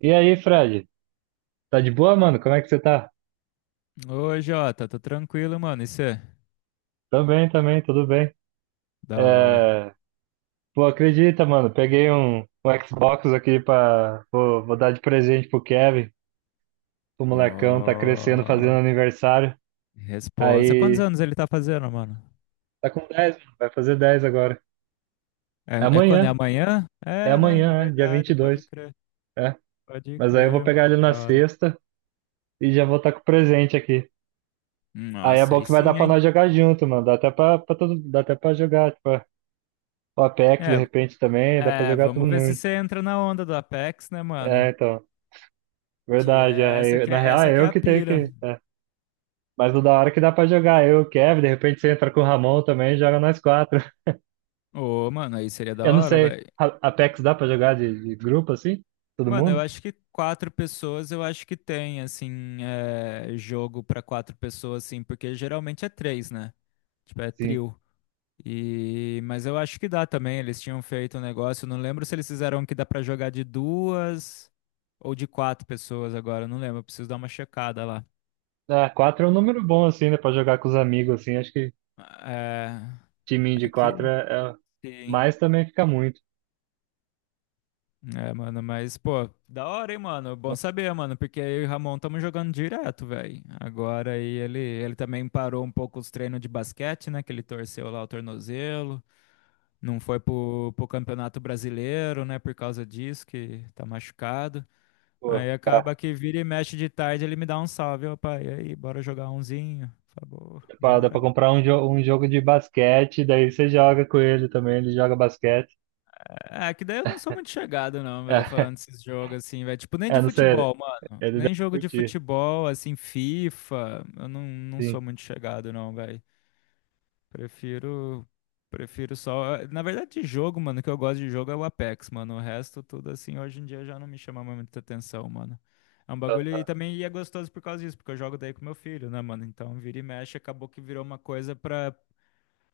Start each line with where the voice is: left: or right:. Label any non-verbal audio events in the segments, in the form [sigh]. right: E aí, Fred? Tá de boa, mano? Como é que você tá?
left: Oi, Jota, tô tranquilo, mano. Isso é
right: Também, também, tudo bem.
left: da hora.
right: É... Pô, acredita, mano, peguei um Xbox aqui pra. Vou dar de presente pro Kevin. O molecão tá crescendo, fazendo
left: Ó,
right: aniversário.
left: responsa. Quantos
right: Aí.
left: anos ele tá fazendo, mano?
right: Tá com 10, mano. Vai fazer 10 agora. É
left: É quando? É
right: amanhã.
left: amanhã?
right: É
left: É, né?
right: amanhã, é, dia
left: Verdade, pode
right: 22.
left: crer.
right: É.
left: Pode
right: Mas aí eu vou
left: crer, mano.
right: pegar ele
left: Da
right: na
left: hora.
right: sexta e já vou estar tá com o presente aqui. Aí é
left: Nossa,
right: bom
left: aí
right: que vai dar
left: sim,
right: pra
left: hein?
right: nós jogar junto, mano. Dá até pra todo... Dá até pra jogar, tipo, o Apex de
left: É,
right: repente também. Dá pra
left: é,
right: jogar todo
left: vamos ver se
right: mundo.
left: você entra na onda do Apex, né, mano?
right: É, então,
left: Que
right: verdade.
left: é essa que
right: Na
left: é,
right: real,
left: essa
right: é
left: que é
right: eu
left: a
right: que tenho
left: pira.
right: que. é. Mas o da hora que dá pra jogar, eu, o Kevin, de repente você entra com o Ramon também e joga nós quatro. [laughs]
left: Ô, mano, aí seria da
right: Eu não
left: hora,
right: sei,
left: velho.
right: Apex dá pra jogar de grupo assim? Todo
left: Mano, eu
right: mundo?
left: acho que quatro pessoas, eu acho que tem, assim, é, jogo pra quatro pessoas, assim, porque geralmente é três, né? Tipo, é
right: Sim.
left: trio. E... Mas eu acho que dá também, eles tinham feito um negócio, eu não lembro se eles fizeram que dá pra jogar de duas ou de quatro pessoas agora, eu não lembro, eu preciso dar uma checada lá.
right: Ah, quatro é um número bom assim, né? Pra jogar com os amigos assim. Acho que
left: É,
right: timinho de
left: é
right: quatro
left: que...
right: é. é...
left: Sim.
right: Mas também fica muito.
left: É, mano, mas, pô, da hora, hein, mano? Bom
right: Né?
left: saber, mano, porque eu e o Ramon estamos jogando direto, velho. Agora aí ele também parou um pouco os treinos de basquete, né? Que ele torceu lá o tornozelo. Não foi pro Campeonato Brasileiro, né? Por causa disso, que tá machucado.
right: Pô,
left: Aí
right: dá
left: acaba que vira e mexe de tarde, ele me dá um salve, ó, pai. E aí, bora jogar umzinho? Falei,
right: dá
left: Bora,
right: pra
left: bora."
right: comprar um, jo um jogo de basquete, daí você joga com ele também, ele joga basquete.
left: É, que daí eu não sou muito chegado, não, velho, falando
right: [laughs]
left: desses jogos assim, velho. Tipo, nem
right: É,
left: de
right: não sei,
left: futebol, mano.
right: ele deve
left: Nem jogo de
right: curtir.
left: futebol, assim, FIFA. Eu não sou
right: Sim.
left: muito chegado, não, velho. Prefiro. Prefiro só. Na verdade, de jogo, mano, o que eu gosto de jogo é o Apex, mano. O resto, tudo assim, hoje em dia já não me chama mais muita atenção, mano. É um bagulho e também e é gostoso por causa disso, porque eu jogo daí com meu filho, né, mano? Então, vira e mexe, acabou que virou uma coisa pra,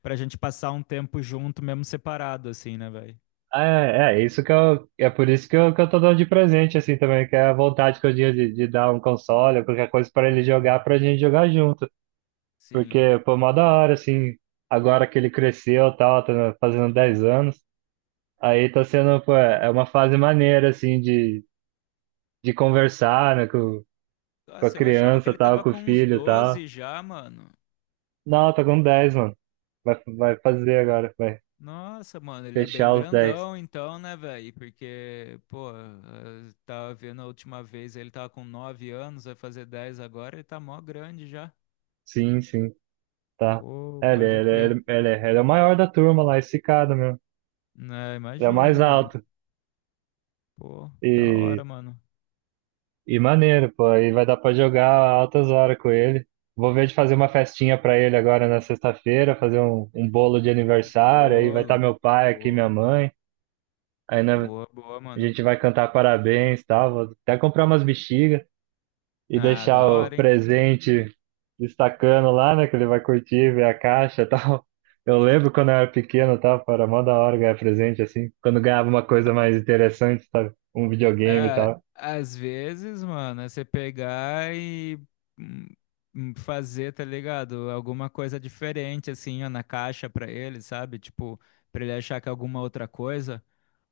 left: pra gente passar um tempo junto, mesmo separado, assim, né, velho?
right: É, é isso que eu, é por isso que eu tô dando de presente, assim, também, que é a vontade que eu tinha de dar um console ou qualquer coisa pra ele jogar, pra gente jogar junto.
left: Sim.
right: Porque, pô, mó da hora, assim, agora que ele cresceu e tal, tá fazendo 10 anos, aí tá sendo, pô, é uma fase maneira, assim, de conversar, né, com a
left: Nossa, eu achava que
right: criança
left: ele
right: tal,
left: tava
right: com o
left: com uns
right: filho tal.
left: 12 já, mano.
right: Não, tá com 10 mano. Vai fazer agora, vai
left: Nossa, mano, ele é bem
right: fechar os 10.
left: grandão então, né, velho? Porque, pô, eu tava vendo a última vez, ele tava com 9 anos, vai fazer 10 agora, ele tá mó grande já.
right: Sim, sim. Tá?
left: Pô,
right: É, ele,
left: pode
right: ele,
left: crer.
right: ele, ele, ele é o maior da turma lá, esse cara, meu.
left: Né,
right: Ele é o mais
left: imagina, mano.
right: alto.
left: Pô, da hora,
right: E,
left: mano.
right: e maneiro, pô. Aí vai dar pra jogar altas horas com ele. Vou ver de fazer uma festinha pra ele agora na sexta-feira, fazer um, um bolo de aniversário. Aí vai estar
left: Bolo.
right: meu pai aqui, minha
left: Boa,
right: mãe. Aí né,
left: boa, boa,
right: a
left: mano.
right: gente vai cantar parabéns e tal. Vou até comprar umas bexigas. E
left: Ah,
right: deixar
left: da
right: o
left: hora, hein?
right: presente destacando lá, né? Que ele vai curtir, ver a caixa e [laughs] tal. Eu lembro quando eu era pequeno, tá? Era mó da hora ganhar presente, assim. Quando ganhava uma coisa mais interessante, sabe? Um videogame e
left: É,
right: tal.
left: às vezes, mano, é você pegar e hum, fazer, tá ligado? Alguma coisa diferente, assim, ó, na caixa pra ele, sabe? Tipo, pra ele achar que é alguma outra coisa.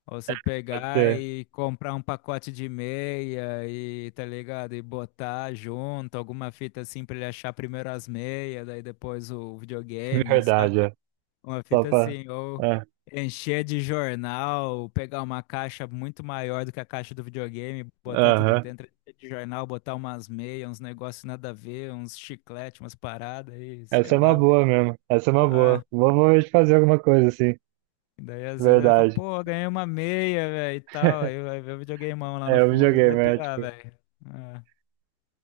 left: Ou você
right: Pode
left: pegar
right: ser
left: e comprar um pacote de meia e, tá ligado? E botar junto, alguma fita assim pra ele achar primeiro as meias, daí depois o
right: [laughs]
left: videogame,
right: verdade,
left: saca?
right: é.
left: Uma
right: Só
left: fita
right: pra.
left: assim, ou
right: É.
left: encher de jornal, pegar uma caixa muito maior do que a caixa do videogame, botar tudo
right: Aham.
left: dentro de jornal, botar umas meias, uns negócios nada a ver, uns chiclete, umas paradas e sei
right: Essa é uma
left: lá, velho.
right: boa mesmo. Essa é uma boa.
left: Ah,
right: Vamos fazer alguma coisa assim.
left: e daí às vezes ele fala,
right: Verdade.
left: pô, ganhei uma meia, velho, e tal. Aí vai ver o videogameão lá no
right: É, o
left: fundo, ele vai
right: videogame, é
left: pirar,
right: tipo,
left: velho. Ah.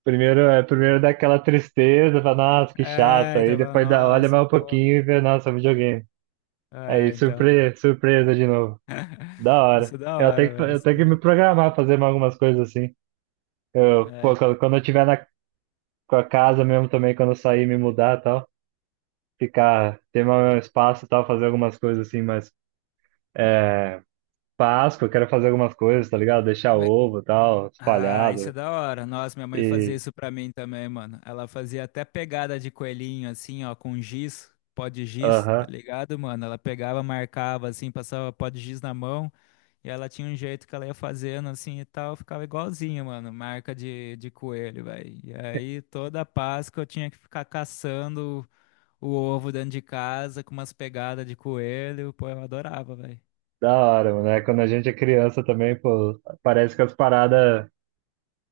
right: primeiro, é, primeiro dá aquela tristeza, fala, nossa, que chato.
left: É,
right: Aí
left: então fala,
right: depois dá, olha
left: nossa,
right: mais um
left: pô.
right: pouquinho e vê, nossa, é um videogame. Aí,
left: É, então,
right: surpresa, surpresa de novo. Da hora.
left: isso é da hora, velho,
right: Eu
left: isso é
right: tenho que
left: da
right: me
left: hora.
right: programar, fazer mais algumas coisas assim. Eu,
left: É,
right: pô,
left: então.
right: quando eu tiver na com a casa mesmo também, quando eu sair, me mudar e tal, ficar, ter meu espaço e tal, fazer algumas coisas assim, mas é, Páscoa, eu quero fazer algumas coisas, tá ligado? Deixar ovo e tal,
left: Ah, isso é
right: espalhado.
left: da hora. Nossa, minha mãe fazia
right: E,
left: isso pra mim também, mano. Ela fazia até pegada de coelhinho, assim, ó, com giz, pó de giz, tá
right: aham,
left: ligado, mano? Ela pegava, marcava, assim, passava pó de giz na mão, e ela tinha um jeito que ela ia fazendo, assim, e tal, ficava igualzinho, mano, marca de coelho, velho. E aí, toda Páscoa eu tinha que ficar caçando o ovo dentro de casa com umas pegadas de coelho, pô, eu adorava, velho.
right: da hora, mano. É, quando a gente é criança também, pô, parece que as paradas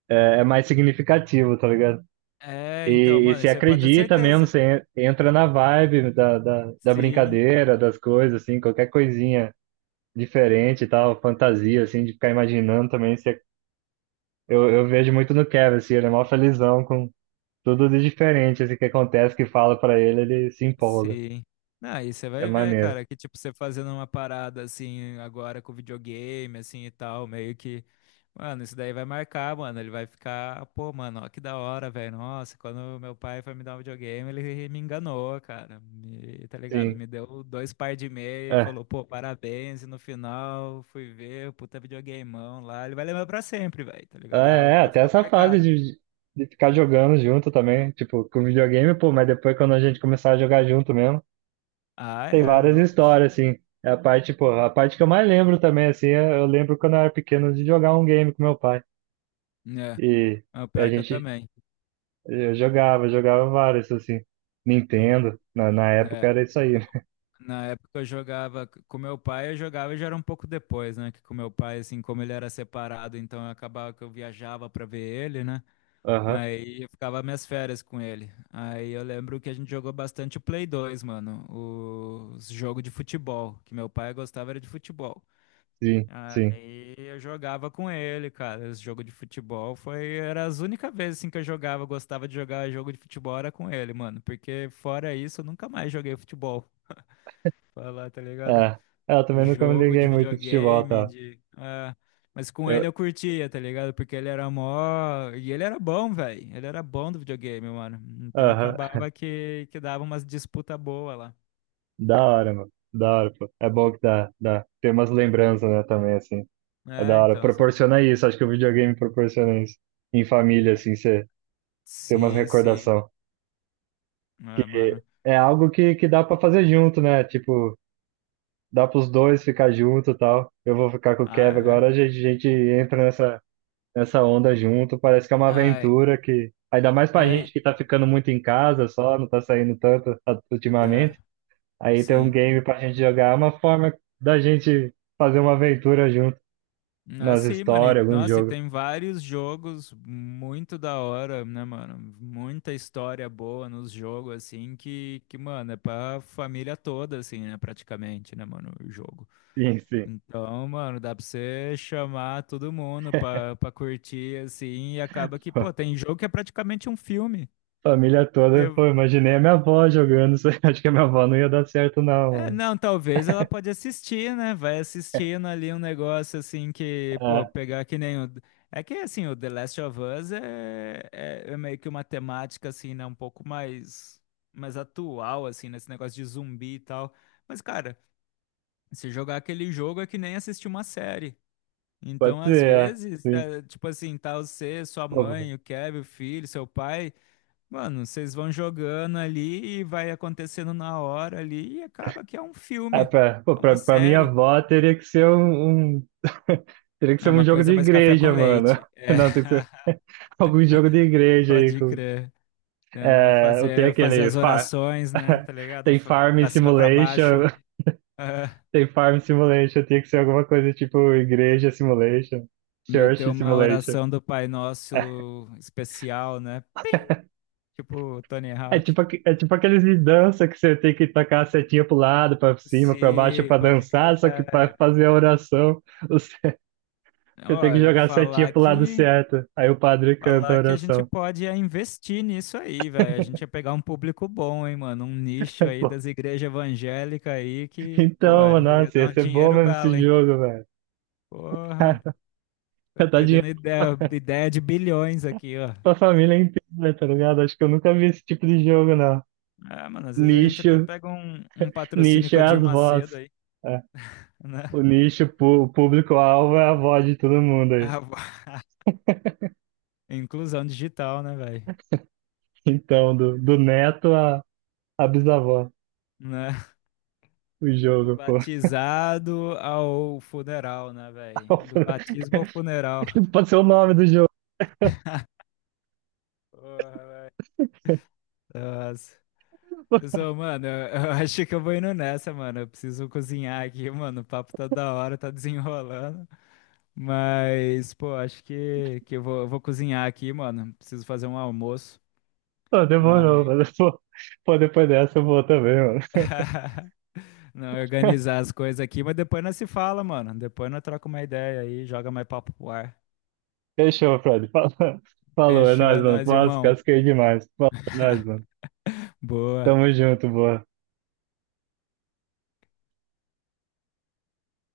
right: é mais significativo, tá ligado?
left: É, então,
right: E
left: mano,
right: se
left: isso aí pode ter
right: acredita mesmo,
left: certeza.
right: você entra na vibe da
left: Sim.
right: brincadeira, das coisas, assim, qualquer coisinha diferente e tal, fantasia, assim, de ficar imaginando também. Você, eu vejo muito no Kevin, assim, ele é mó felizão com tudo de diferente, assim, que acontece, que fala pra ele, ele se empolga.
left: Sim. Não, e você
right: É
left: vai ver,
right: maneiro,
left: cara, que tipo, você fazendo uma parada assim, agora com videogame, assim e tal, meio que. Mano, isso daí vai marcar, mano. Ele vai ficar, pô, mano, ó que da hora, velho. Nossa, quando meu pai foi me dar um videogame, ele me enganou, cara. Me, tá ligado?
right: sim.
left: Me deu dois par de meia e
right: É,
left: falou, pô, parabéns. E no final, fui ver, puta videogameão lá. Ele vai lembrar pra sempre, velho, tá
right: ah,
left: ligado? É algo
right: é, é,
left: que vai
right: até
left: ficar
right: essa fase
left: marcado.
right: de ficar jogando junto também, tipo, com videogame, pô, mas depois quando a gente começar a jogar junto mesmo.
left: Ah,
right: Tem
left: é,
right: várias
left: não. Isso.
right: histórias, assim. É a parte, pô, a parte que eu mais lembro também, assim, eu lembro quando eu era pequeno de jogar um game com meu pai.
left: É,
right: E
left: é o
right: a
left: pior que eu
right: gente,
left: também.
right: eu jogava, jogava vários, assim. Nintendo, na
left: É.
right: época
left: é.
right: era isso aí, né?
left: Na época eu jogava com meu pai, eu jogava já era um pouco depois, né? Que com meu pai, assim, como ele era separado, então eu acabava que eu viajava pra ver ele, né?
right: Aham,
left: Aí eu ficava minhas férias com ele. Aí eu lembro que a gente jogou bastante o Play 2, mano. O Os jogo de futebol, que meu pai gostava era de futebol.
right: sim, sim.
left: Aí eu jogava com ele, cara. Esse jogo de futebol foi era as únicas vezes assim que eu jogava, eu gostava de jogar jogo de futebol era com ele, mano, porque fora isso eu nunca mais joguei futebol. Falar, tá ligado?
right: É, é, eu também nunca me
left: Jogo
right: liguei
left: de
right: muito em futebol,
left: videogame,
right: tá?
left: de. Ah, mas com
right: Eu,
left: ele eu curtia, tá ligado? Porque ele era mó. E ele era bom, velho. Ele era bom do videogame, mano. Então
right: aham,
left: acabava que dava umas disputa boa lá.
right: da hora, mano. Da hora, pô. É bom que dá. Tem umas lembranças, né, também, assim. É da
left: É,
right: hora.
left: então. Essa...
right: Proporciona isso, acho que o videogame proporciona isso. Em família, assim, você tem umas
left: Sim, sim.
right: recordações.
left: Ah, mano.
right: É algo que dá pra fazer junto, né? Tipo, dá pros dois ficar junto e tal. Eu vou ficar com o
left: Ah,
right: Kevin
left: é.
right: agora, a gente entra nessa, nessa onda junto. Parece que é uma
left: Ah, é.
right: aventura que. Ainda mais pra
left: É.
right: gente que tá ficando muito em casa só, não tá saindo tanto
left: É,
right: ultimamente. Aí ter um
left: sim.
right: game pra gente jogar é uma forma da gente fazer uma aventura junto
left: Ah,
right: nas
left: sim, mano. E,
right: histórias, algum
left: nossa, e
right: jogo.
left: tem vários jogos muito da hora, né, mano? Muita história boa nos jogos, assim, que, mano, é pra família toda, assim, né, praticamente, né, mano, o jogo.
right: Sim, sim.
left: Então, mano, dá pra você chamar todo mundo pra curtir, assim, e acaba que, pô,
right: [laughs]
left: tem jogo que é praticamente um filme.
right: Família toda, pô, imaginei a minha avó jogando. [laughs] Acho que a minha avó não ia dar certo, não,
left: É,
right: mano.
left: não, talvez ela pode assistir, né? Vai
right: [laughs]
left: assistindo ali um negócio assim que, pô,
right: Ah,
left: pegar que nem o. É que assim, o The Last of Us é meio que uma temática assim, né? Um pouco mais atual, assim, nesse negócio de zumbi e tal. Mas, cara, se jogar aquele jogo é que nem assistir uma série.
right: pode
left: Então,
right: ser,
left: às
right: é,
left: vezes,
right: sim.
left: né, tipo assim, tá você, sua
right: Pô,
left: mãe, o Kevin, o filho, seu pai. Mano, vocês vão jogando ali e vai acontecendo na hora ali e acaba que é um
right: é,
left: filme,
right: pra, pô,
left: é uma
right: pra, pra minha
left: série,
right: avó teria que ser um, [laughs] teria que
left: é
right: ser um
left: uma
right: jogo de
left: coisa mais café com
right: igreja, mano.
left: leite.
right: [laughs]
left: É,
right: Não, tem que ser
left: [laughs]
right: [laughs] algum jogo de igreja aí.
left: pode
right: Com,
left: crer. Então,
right: é, eu tenho
left: fazer
right: aquele
left: as
right: far,
left: orações, né?
right: [laughs]
left: Tá ligado?
right: tem Farm
left: Pra cima, pra baixo.
right: Simulation,
left: Ah,
right: [laughs] tem Farm Simulation, tem que ser alguma coisa tipo Igreja Simulation,
left: meter
right: Church
left: uma
right: Simulation.
left: oração do Pai Nosso especial, né? Tipo o Tony
right: É
left: Hawk.
right: tipo, é tipo aqueles de dança que você tem que tacar a setinha pro lado, pra cima, pra baixo,
left: Sim,
right: pra
left: pode crer.
right: dançar, só que pra fazer a oração. Você tem
left: Ó,
right: que
left: eu
right: jogar a setinha
left: falar
right: pro lado
left: que
right: certo. Aí o padre canta a
left: Falar que a gente
right: oração.
left: pode é, investir nisso aí, velho. A gente ia pegar um público bom, hein, mano? Um nicho aí
right: [laughs]
left: das igrejas evangélicas aí que, pô,
right: Então, mano,
left: ia
right: nossa,
left: dar
right: ia
left: um
right: ser bom
left: dinheiro
right: mesmo
left: bala,
right: esse
left: hein?
right: jogo, velho.
left: Porra,
right: [laughs]
left: tô
right: Cara, tá dinheiro
left: perdendo
right: pra
left: ideia de bilhões aqui, ó.
right: pra família inteira, tá ligado? Acho que eu nunca vi esse tipo de jogo, não.
left: Ah, mano, às vezes a gente até
right: Nicho,
left: pega um patrocínio
right: nicho
left: com
right: é
left: a
right: as
left: Dirma Macedo
right: vozes.
left: aí,
right: É. O
left: né?
right: nicho, o público-alvo é a voz de todo mundo aí.
left: Ah, bo- [laughs] inclusão digital, né, velho?
right: Então, do neto a à bisavó,
left: Né?
right: o
left: Do
right: jogo, pô.
left: batizado ao funeral, né, velho? Do
right: [laughs]
left: batismo ao funeral.
right: Pode ser o nome do jogo.
left: Porra, velho. Nossa. Zô, mano, eu [laughs] acho que eu vou indo nessa, mano. Eu preciso cozinhar aqui, mano. O papo tá da hora, tá desenrolando. Mas, pô, acho que eu vou cozinhar aqui, mano. Preciso fazer um almoço.
right: Pô, demorou,
left: Mas.
right: mas pô, pô, depois dessa eu vou também, mano.
left: [laughs] Não, organizar as coisas aqui. Mas depois nós se fala, mano. Depois nós troca uma ideia aí, joga mais papo pro ar.
right: Fechou, Fred. Falou, [laughs] falou, é
left: Fechou,
right: nóis,
left: é
right: mano.
left: nóis,
right: Nossa,
left: irmão.
right: casquei demais. Falou, é nóis, mano.
left: Boa.
right: Tamo junto, boa.